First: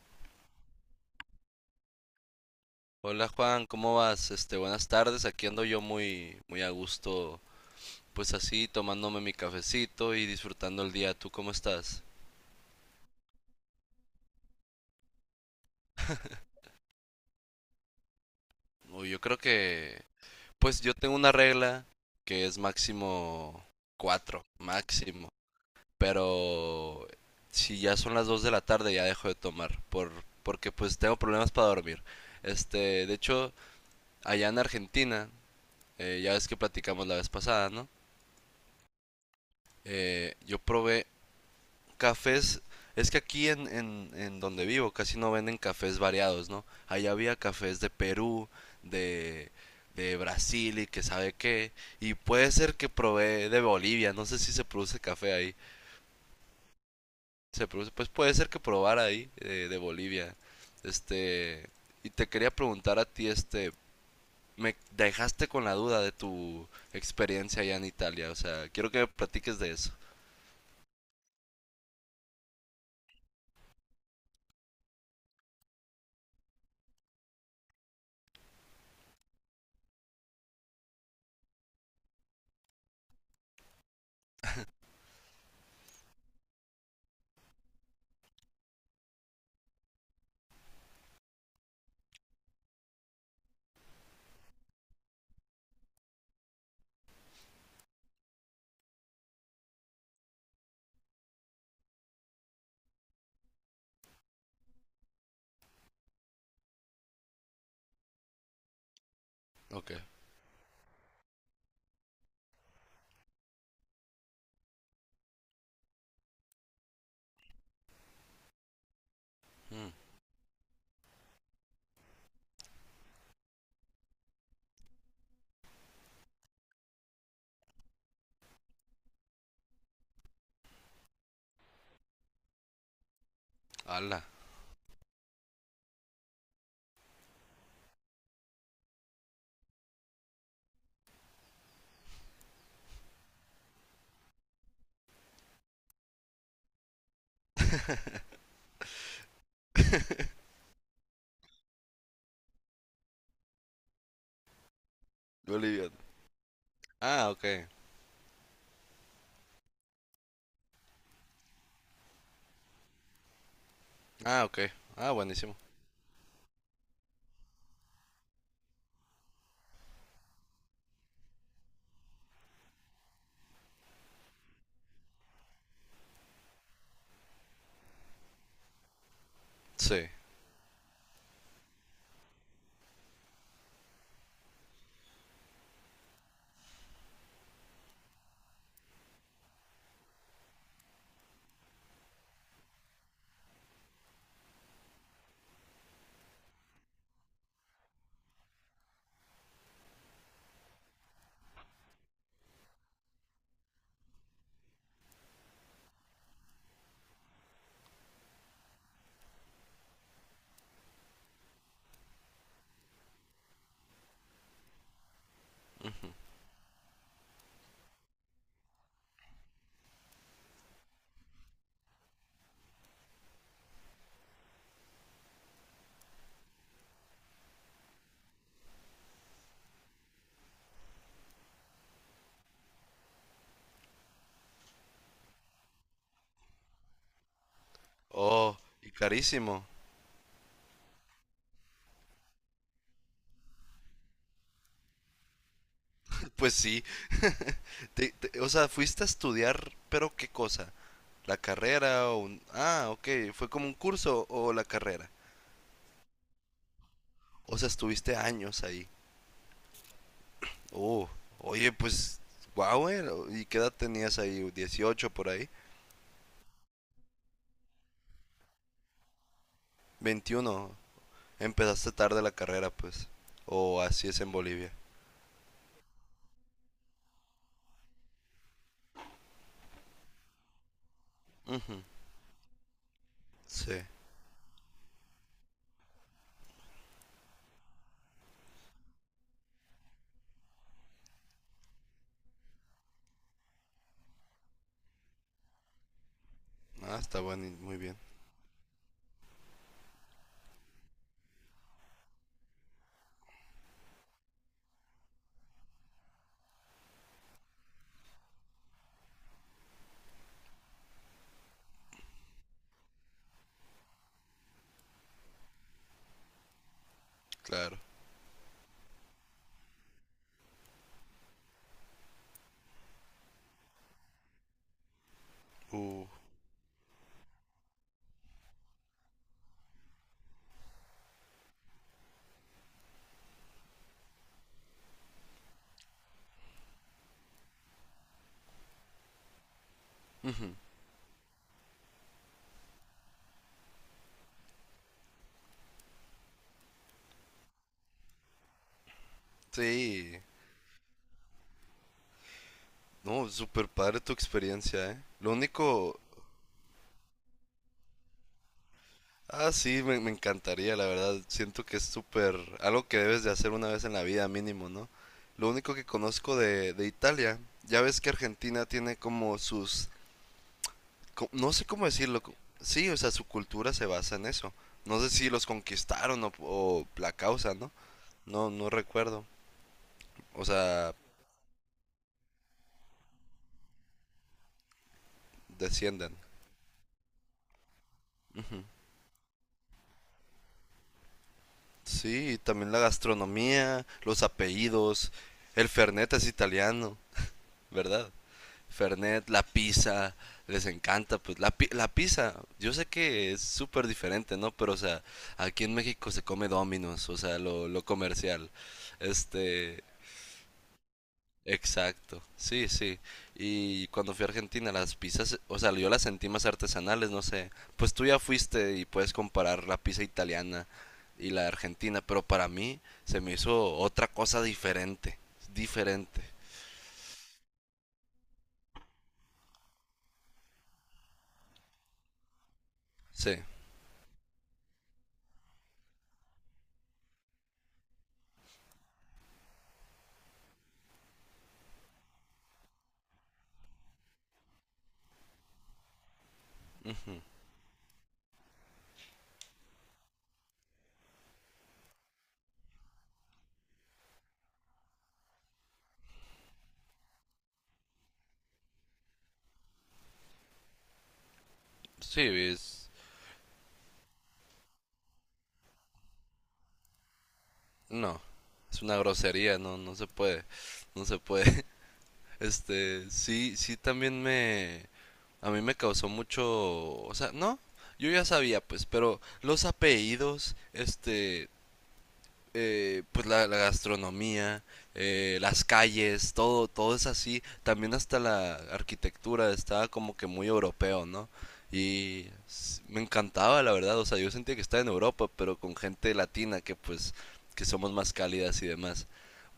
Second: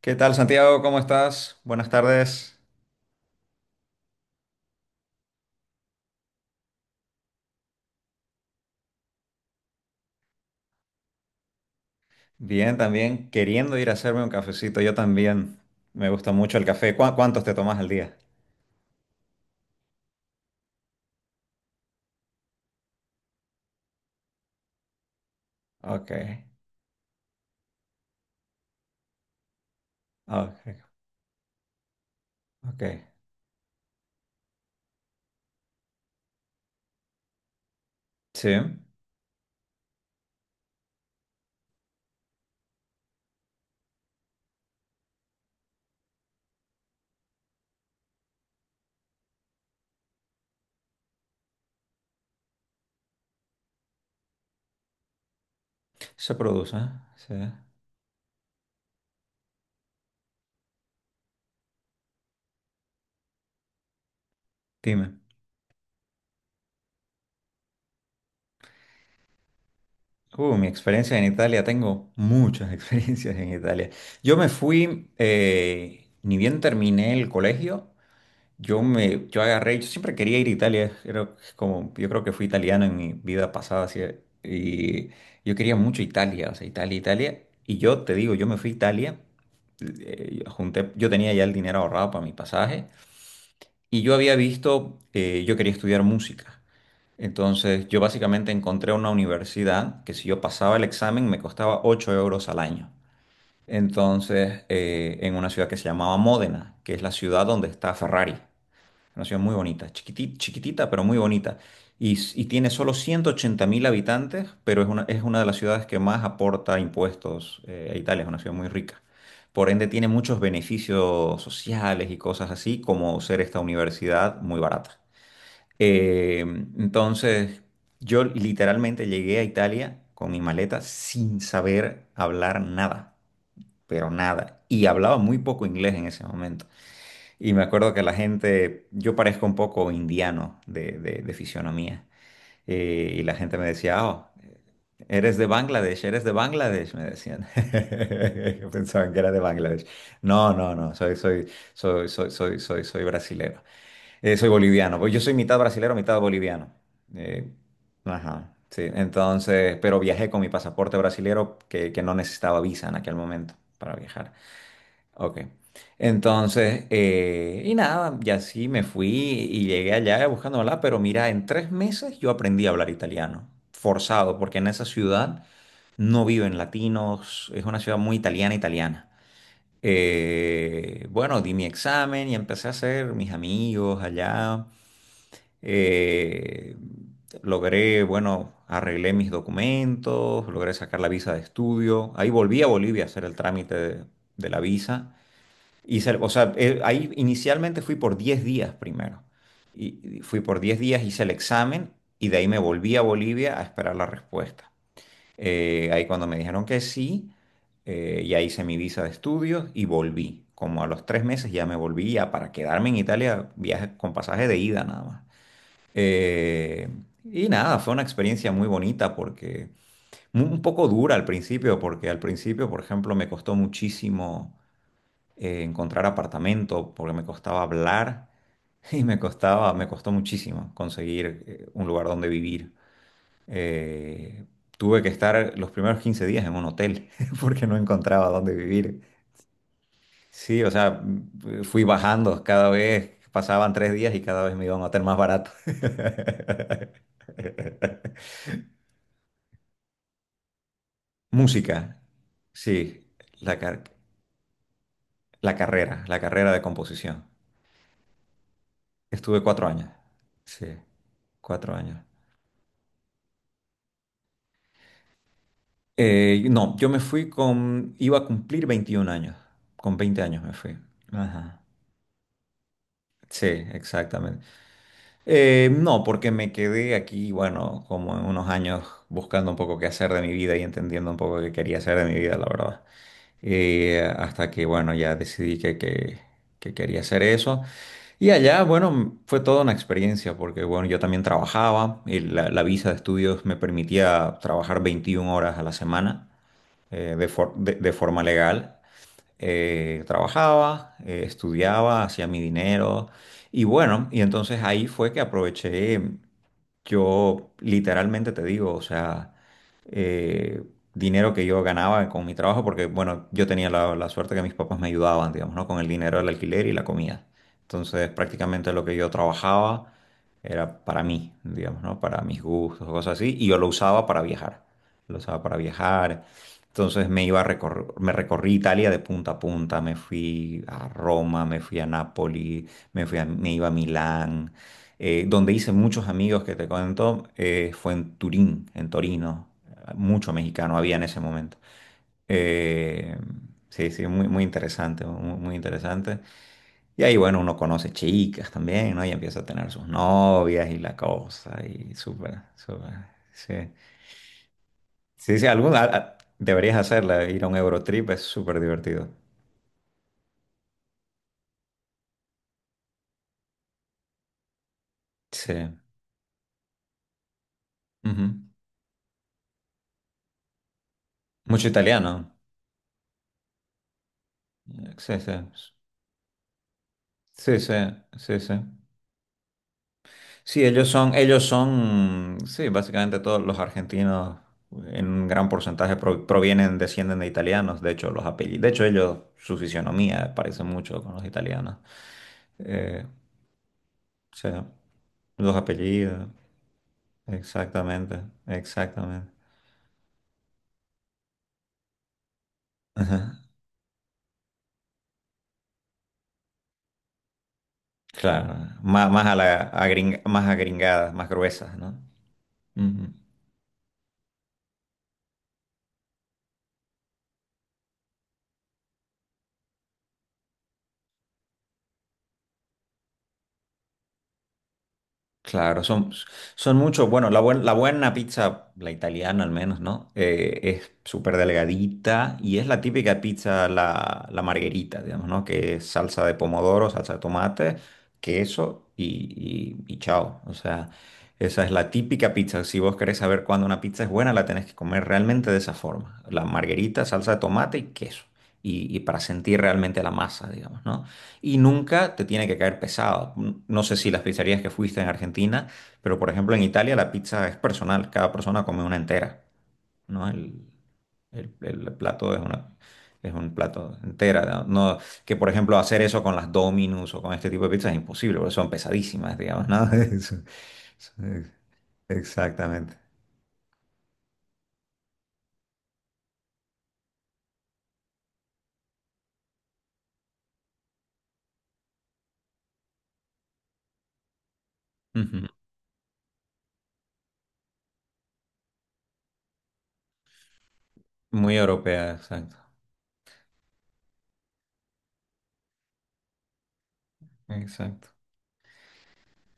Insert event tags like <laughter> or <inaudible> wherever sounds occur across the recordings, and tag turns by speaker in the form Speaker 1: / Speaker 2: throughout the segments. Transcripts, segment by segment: Speaker 1: ¿Qué tal, Santiago? ¿Cómo estás? Buenas tardes.
Speaker 2: Hola Juan, ¿cómo vas? Este, buenas tardes. Aquí ando yo muy, muy a gusto, pues así, tomándome mi cafecito y disfrutando el día. ¿Tú cómo estás?
Speaker 1: Bien, también queriendo ir a hacerme un cafecito. Yo también. Me gusta
Speaker 2: <laughs>
Speaker 1: mucho el café. ¿Cuántos te tomas al día?
Speaker 2: Uy, yo creo que, pues yo tengo una regla que es máximo cuatro, máximo.
Speaker 1: Ok,
Speaker 2: Pero si ya son las 2 de la tarde ya dejo de tomar, porque
Speaker 1: ok,
Speaker 2: pues tengo problemas para dormir.
Speaker 1: ok.
Speaker 2: Este, de hecho, allá en Argentina, ya ves que platicamos la vez pasada, ¿no?
Speaker 1: Sí,
Speaker 2: Yo probé cafés. Es que aquí en donde vivo casi no venden cafés variados, ¿no? Allá había cafés de Perú, de, de Brasil y que sabe qué. Y puede ser que probé de Bolivia. No sé si se produce café ahí.
Speaker 1: se produce. ¿Eh? Sí.
Speaker 2: Se produce, pues puede ser que probara ahí de Bolivia. Este, y te quería preguntar a ti, este, me
Speaker 1: Dime.
Speaker 2: dejaste con la duda de tu experiencia allá en Italia. O sea, quiero que me platiques de eso.
Speaker 1: Mi experiencia en Italia. Tengo muchas <laughs> experiencias en Italia. Yo me fui, ni bien terminé el colegio. Yo me, yo agarré, yo siempre quería ir a Italia, era como, yo creo que fui italiano en mi vida pasada, así, y yo quería mucho Italia, o sea, Italia, Italia, y yo te digo, yo me fui a Italia, yo tenía ya el dinero ahorrado para mi pasaje, yo quería estudiar música, entonces yo básicamente encontré una universidad que si yo pasaba el examen me costaba 8 euros al año, entonces, en una ciudad que se llamaba Módena, que es la ciudad donde está Ferrari. Una ciudad muy bonita,
Speaker 2: Ok.
Speaker 1: chiquitita, pero muy bonita. Y tiene solo 180 mil habitantes, pero es una de las ciudades que más aporta impuestos a Italia. Es una ciudad muy rica. Por ende,
Speaker 2: Mm,
Speaker 1: tiene muchos beneficios sociales y cosas así, como ser esta universidad muy barata. Eh, entonces, yo literalmente llegué a Italia con mi maleta sin saber hablar nada, pero
Speaker 2: ala.
Speaker 1: nada. Y hablaba muy poco inglés en ese momento. Y me acuerdo que la gente, yo parezco un poco indiano de fisionomía, y la gente me decía: oh, eres de Bangladesh, me decían. <laughs> Yo pensaban que era de Bangladesh.
Speaker 2: <laughs>
Speaker 1: No, no, no, soy brasilero. Soy boliviano, pues yo soy mitad brasilero,
Speaker 2: Boliviano.
Speaker 1: mitad boliviano.
Speaker 2: Ah, ok.
Speaker 1: Eh, ajá, sí, entonces, pero viajé con mi pasaporte brasilero que no necesitaba visa en aquel momento para viajar.
Speaker 2: Ah, ok. Ah,
Speaker 1: Ok.
Speaker 2: buenísimo.
Speaker 1: Entonces, y nada, y así me fui y llegué allá buscando hablar. Pero mira, en 3 meses yo aprendí a hablar italiano, forzado, porque en esa ciudad no viven latinos, es una ciudad muy italiana, italiana.
Speaker 2: Sí.
Speaker 1: Bueno, di mi examen y empecé a hacer mis amigos allá. eh, arreglé mis documentos, logré sacar la visa de estudio. Ahí volví a Bolivia a hacer el trámite de la visa. O sea, ahí inicialmente fui por 10 días primero. Y fui por 10 días, hice el examen y de ahí me volví a Bolivia a esperar la respuesta. Ahí cuando me dijeron que sí, ya hice mi visa de estudios y volví. Como a los 3 meses ya me volví ya para quedarme en Italia, viaje con pasaje de ida nada más. Eh, y nada, fue una experiencia muy bonita porque un poco dura al principio, porque al principio, por ejemplo, me costó muchísimo encontrar apartamento porque me costaba hablar <laughs> y me costó muchísimo conseguir un lugar donde vivir. Eh, tuve que estar los primeros 15 días en un hotel <laughs> porque no encontraba dónde
Speaker 2: Oh, y
Speaker 1: vivir.
Speaker 2: carísimo. <laughs>
Speaker 1: Sí, o sea, fui bajando cada vez, pasaban 3 días y cada vez me iba a un hotel más barato.
Speaker 2: Pues sí.
Speaker 1: <laughs>
Speaker 2: O sea, fuiste a estudiar, pero ¿qué cosa? ¿La
Speaker 1: Música,
Speaker 2: carrera o un?
Speaker 1: sí,
Speaker 2: Ah, ok. ¿Fue
Speaker 1: la,
Speaker 2: como un
Speaker 1: car-
Speaker 2: curso o la carrera?
Speaker 1: la carrera de composición.
Speaker 2: O sea, estuviste años ahí.
Speaker 1: Estuve 4 años, sí,
Speaker 2: Oh, oye,
Speaker 1: 4 años.
Speaker 2: pues, guau. ¿Y qué edad tenías ahí? ¿18 por ahí?
Speaker 1: No, yo me fui iba a cumplir 21 años, con 20 años me fui.
Speaker 2: 21.
Speaker 1: Ajá.
Speaker 2: Empezaste tarde la carrera, pues.
Speaker 1: Sí,
Speaker 2: O así es en
Speaker 1: exactamente.
Speaker 2: Bolivia.
Speaker 1: No, porque me quedé aquí, bueno, como en unos años buscando un poco qué hacer de mi vida y entendiendo un poco qué quería
Speaker 2: Ujú,
Speaker 1: hacer de mi vida, la verdad.
Speaker 2: sí.
Speaker 1: Hasta que, bueno, ya decidí que quería hacer eso. Y allá, bueno, fue toda una experiencia, porque, bueno, yo también trabajaba, y la visa de estudios me permitía trabajar 21 horas a la semana
Speaker 2: Ah,
Speaker 1: eh,
Speaker 2: está
Speaker 1: de,
Speaker 2: bueno,
Speaker 1: for- de-
Speaker 2: muy
Speaker 1: de
Speaker 2: bien.
Speaker 1: forma legal. Trabajaba, estudiaba, hacía mi dinero y bueno, y entonces ahí fue que aproveché, yo literalmente te digo, o sea, eh, dinero que yo ganaba con mi trabajo, porque bueno, yo tenía la suerte que mis papás me ayudaban, digamos, ¿no? Con el dinero del alquiler y la comida.
Speaker 2: Claro.
Speaker 1: Entonces prácticamente lo que yo trabajaba era para mí, digamos, ¿no? Para mis gustos, cosas así, y yo lo usaba para viajar. Lo usaba para
Speaker 2: Uh.
Speaker 1: viajar, entonces me recorrí Italia de punta a punta, me fui a Roma, me fui a Nápoli, me iba a Milán. Donde hice muchos amigos que te cuento, fue en Turín, en Torino. Mucho mexicano había en ese momento. Eh, sí, sí, muy, muy interesante, muy, muy interesante. Y ahí, bueno, uno conoce chicas también, ¿no? Y empieza a tener sus
Speaker 2: Sí,
Speaker 1: novias y la cosa, y súper, súper,
Speaker 2: no,
Speaker 1: sí.
Speaker 2: súper padre tu experiencia, ¿eh? Lo
Speaker 1: Sí, sí,
Speaker 2: único,
Speaker 1: deberías hacerla, ir a un Eurotrip es súper divertido.
Speaker 2: ah, sí, me encantaría, la verdad. Siento que es súper, algo que debes de hacer una vez en la vida mínimo, ¿no? Lo
Speaker 1: Sí.
Speaker 2: único que conozco de Italia, ya ves que
Speaker 1: Ujú.
Speaker 2: Argentina tiene como sus, no sé
Speaker 1: Mucho
Speaker 2: cómo decirlo,
Speaker 1: italiano.
Speaker 2: sí, o sea, su cultura se basa en eso. No sé
Speaker 1: Sí,
Speaker 2: si
Speaker 1: sí.
Speaker 2: los conquistaron o la causa,
Speaker 1: Sí,
Speaker 2: ¿no?
Speaker 1: sí, sí,
Speaker 2: No,
Speaker 1: sí.
Speaker 2: no recuerdo. O
Speaker 1: Sí, ellos
Speaker 2: sea,
Speaker 1: son, sí, básicamente todos los argentinos en un gran porcentaje
Speaker 2: descienden.
Speaker 1: provienen, descienden de italianos. De hecho, los apellidos, de hecho, ellos, su fisionomía parece mucho con los italianos.
Speaker 2: Sí, también la
Speaker 1: Eh,
Speaker 2: gastronomía, los
Speaker 1: o sea,
Speaker 2: apellidos.
Speaker 1: los
Speaker 2: El Fernet es
Speaker 1: apellidos,
Speaker 2: italiano, ¿verdad?
Speaker 1: exactamente,
Speaker 2: Fernet,
Speaker 1: exactamente.
Speaker 2: la pizza, les encanta, pues la pizza, yo sé que es
Speaker 1: <laughs>
Speaker 2: súper diferente, ¿no? Pero, o sea, aquí en México se come Domino's, o sea, lo comercial.
Speaker 1: Claro,
Speaker 2: Este,
Speaker 1: más agringadas, más gruesas, no.
Speaker 2: exacto, sí, sí.
Speaker 1: Ujú.
Speaker 2: Y cuando fui a Argentina, las pizzas, o sea, yo las sentí más artesanales, no sé. Pues tú ya fuiste y puedes comparar la pizza italiana y la argentina, pero para mí se me hizo otra cosa diferente,
Speaker 1: Claro, son,
Speaker 2: diferente.
Speaker 1: son muchos. Bueno, la buena pizza, la italiana al menos, ¿no? Es súper delgadita y es la típica
Speaker 2: Sí,
Speaker 1: pizza, la margherita, digamos, ¿no? Que es salsa de pomodoro, salsa de tomate, queso y chao. O sea, esa es la típica pizza. Si vos querés saber cuándo una pizza es buena, la tenés que comer realmente de esa forma. La margherita, salsa de tomate y queso. Y para sentir realmente la masa, digamos, ¿no? Y nunca te tiene que caer pesado. No sé si las pizzerías que fuiste en Argentina, pero por ejemplo en Italia la pizza es personal, cada persona come una entera, ¿no? El, el
Speaker 2: sí,
Speaker 1: plato
Speaker 2: es,
Speaker 1: es un plato entera, ¿no? No- que por ejemplo hacer eso con las Dominus o con este tipo de pizzas es
Speaker 2: no,
Speaker 1: imposible, porque son
Speaker 2: es una
Speaker 1: pesadísimas,
Speaker 2: grosería,
Speaker 1: digamos,
Speaker 2: no,
Speaker 1: ¿no? <laughs>
Speaker 2: no se puede, no
Speaker 1: Eso
Speaker 2: se
Speaker 1: es-
Speaker 2: puede. <laughs>
Speaker 1: Exactamente.
Speaker 2: Este, sí, sí, también me, a mí me causó mucho, o sea, no, yo ya sabía, pues, pero los apellidos, este, pues la gastronomía,
Speaker 1: Ujú.
Speaker 2: las calles, todo, todo es así. También hasta la arquitectura estaba como que muy europeo, ¿no?
Speaker 1: Muy europea,
Speaker 2: Y
Speaker 1: exacto.
Speaker 2: me encantaba, la verdad. O sea, yo sentía que estaba en Europa, pero con gente latina que pues que somos
Speaker 1: Exacto.
Speaker 2: más cálidas y demás.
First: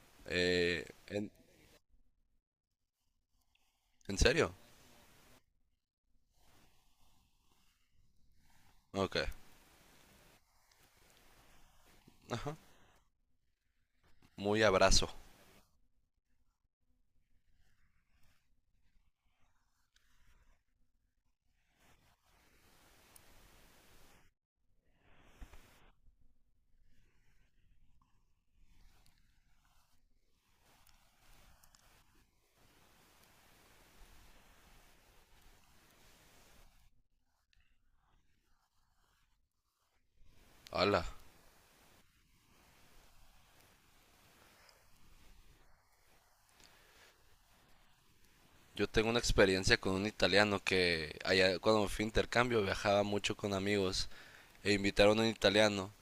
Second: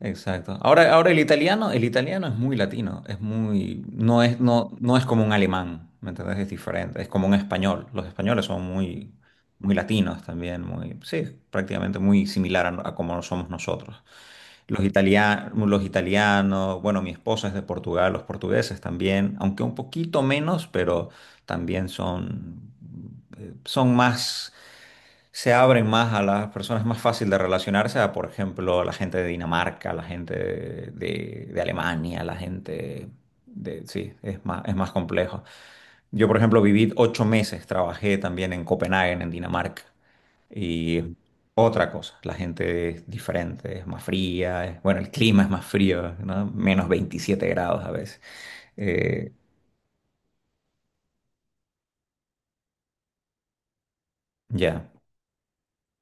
Speaker 1: Exacto.
Speaker 2: Eh,
Speaker 1: Ahora, ahora
Speaker 2: ¿en,
Speaker 1: el italiano es muy latino, es muy,
Speaker 2: en
Speaker 1: no es,
Speaker 2: serio?
Speaker 1: no, no es como un alemán, ¿me entendés? Es diferente, es como un español. Los españoles son muy,
Speaker 2: Ok.
Speaker 1: muy latinos también, muy, sí, prácticamente muy
Speaker 2: Ajá.
Speaker 1: similar a como somos nosotros.
Speaker 2: Muy abrazo.
Speaker 1: Los italianos, bueno, mi esposa es de Portugal, los portugueses también, aunque un poquito menos, pero también son más, se abren más a las personas, es más fácil de relacionarse a, por ejemplo, la gente de Dinamarca, la gente de Alemania, la gente de, sí, es más complejo. Yo, por ejemplo, viví 8 meses, trabajé también en Copenhague, en Dinamarca, y
Speaker 2: Hola.
Speaker 1: otra cosa, la gente es diferente, es más fría, bueno, el clima es más frío, ¿no? -27 grados a veces.
Speaker 2: Yo tengo una
Speaker 1: Eh,
Speaker 2: experiencia con un italiano que allá cuando me fui a intercambio viajaba mucho con amigos e
Speaker 1: ya,
Speaker 2: invitaron a un italiano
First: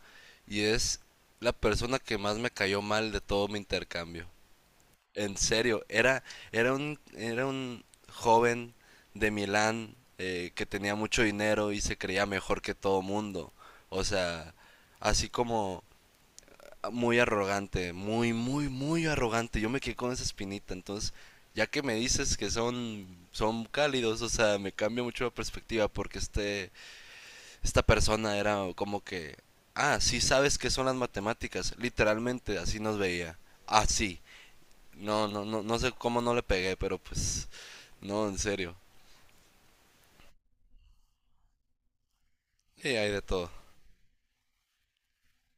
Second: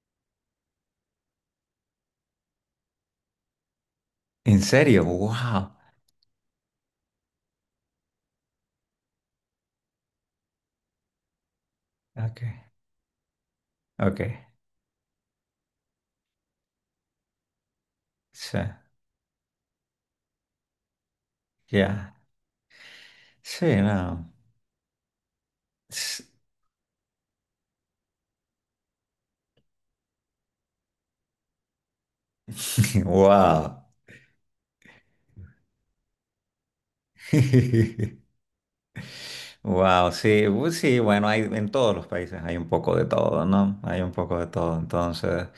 Speaker 2: y es la persona que más me cayó mal de todo mi intercambio.
Speaker 1: ¿En serio?
Speaker 2: En
Speaker 1: ¡Wow!
Speaker 2: serio, era, era un joven de Milán que tenía mucho dinero y se creía
Speaker 1: Ok,
Speaker 2: mejor que todo mundo. O
Speaker 1: ok,
Speaker 2: sea, así como muy arrogante, muy,
Speaker 1: sí,
Speaker 2: muy, muy arrogante. Yo me quedé con esa espinita. Entonces, ya que me
Speaker 1: ya.
Speaker 2: dices que son
Speaker 1: Sí,
Speaker 2: cálidos, o
Speaker 1: no.
Speaker 2: sea, me cambia mucho la perspectiva porque
Speaker 1: <laughs>
Speaker 2: este, esta persona era como que, ah, sí sabes qué son las matemáticas. Literalmente, así nos veía.
Speaker 1: ¡Wow!
Speaker 2: Así. No, no, no, no sé cómo no le pegué, pero pues, no,
Speaker 1: <laughs>
Speaker 2: en serio.
Speaker 1: Wow, sí, sí, bueno, hay en todos los países hay un
Speaker 2: Y
Speaker 1: poco de
Speaker 2: hay de
Speaker 1: todo,
Speaker 2: todo.
Speaker 1: ¿no? Hay un poco de todo, entonces.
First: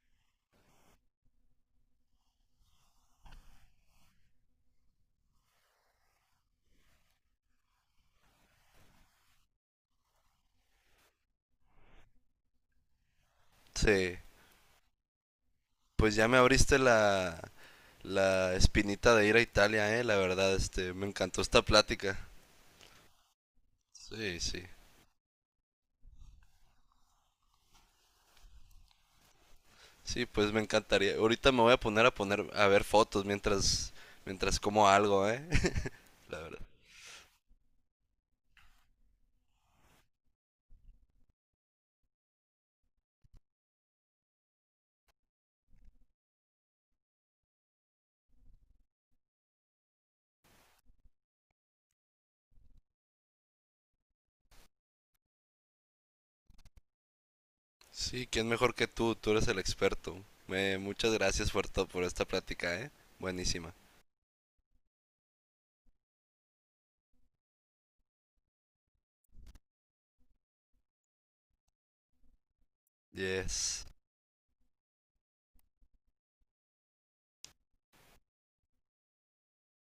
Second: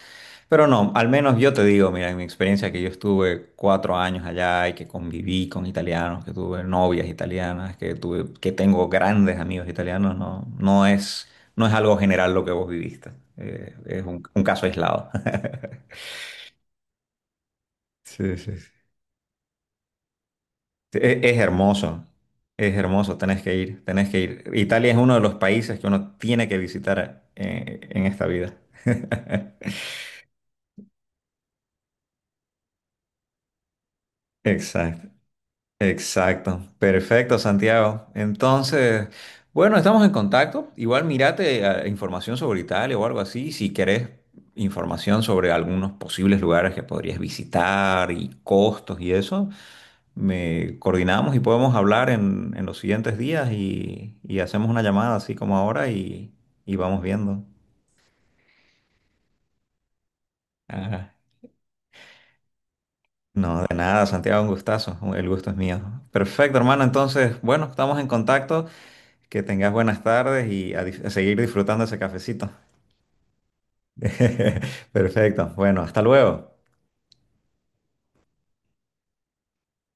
Speaker 1: Pero no, al menos yo te digo, mira, en mi experiencia que yo estuve 4 años allá y que conviví con italianos, que tuve novias italianas, que tuve, que tengo grandes amigos italianos, no, no es algo general lo que vos viviste. Es
Speaker 2: Sí,
Speaker 1: un caso aislado. <laughs>
Speaker 2: pues ya me abriste la,
Speaker 1: Sí,
Speaker 2: la
Speaker 1: sí, sí.
Speaker 2: espinita de ir a Italia, la verdad, este,
Speaker 1: Sí,
Speaker 2: me encantó esta plática.
Speaker 1: Es hermoso, tenés que ir, tenés que
Speaker 2: Sí,
Speaker 1: ir.
Speaker 2: sí.
Speaker 1: Italia es uno de los países que uno tiene que visitar en esta vida. <laughs>
Speaker 2: Sí, pues me encantaría. Ahorita me voy a poner a ver fotos mientras como
Speaker 1: Exacto,
Speaker 2: algo, ¿eh? <laughs> La verdad.
Speaker 1: exacto. Perfecto, Santiago. Entonces, bueno, estamos en contacto. Igual mirate información sobre Italia o algo así, si querés información sobre algunos posibles lugares que podrías visitar y costos y eso. Me coordinamos y podemos hablar en los siguientes días y hacemos una llamada así como ahora y vamos viendo.
Speaker 2: Sí, quién mejor que tú eres el experto. Muchas
Speaker 1: Ajá.
Speaker 2: gracias, Fuerto, por esta plática, ¿eh?
Speaker 1: No,
Speaker 2: Buenísima.
Speaker 1: de nada, Santiago, un gustazo. El gusto es mío. Perfecto, hermano. Entonces, bueno, estamos en contacto. Que tengas buenas tardes y a seguir disfrutando ese cafecito.
Speaker 2: Yes.
Speaker 1: <laughs> Perfecto. Bueno, hasta luego.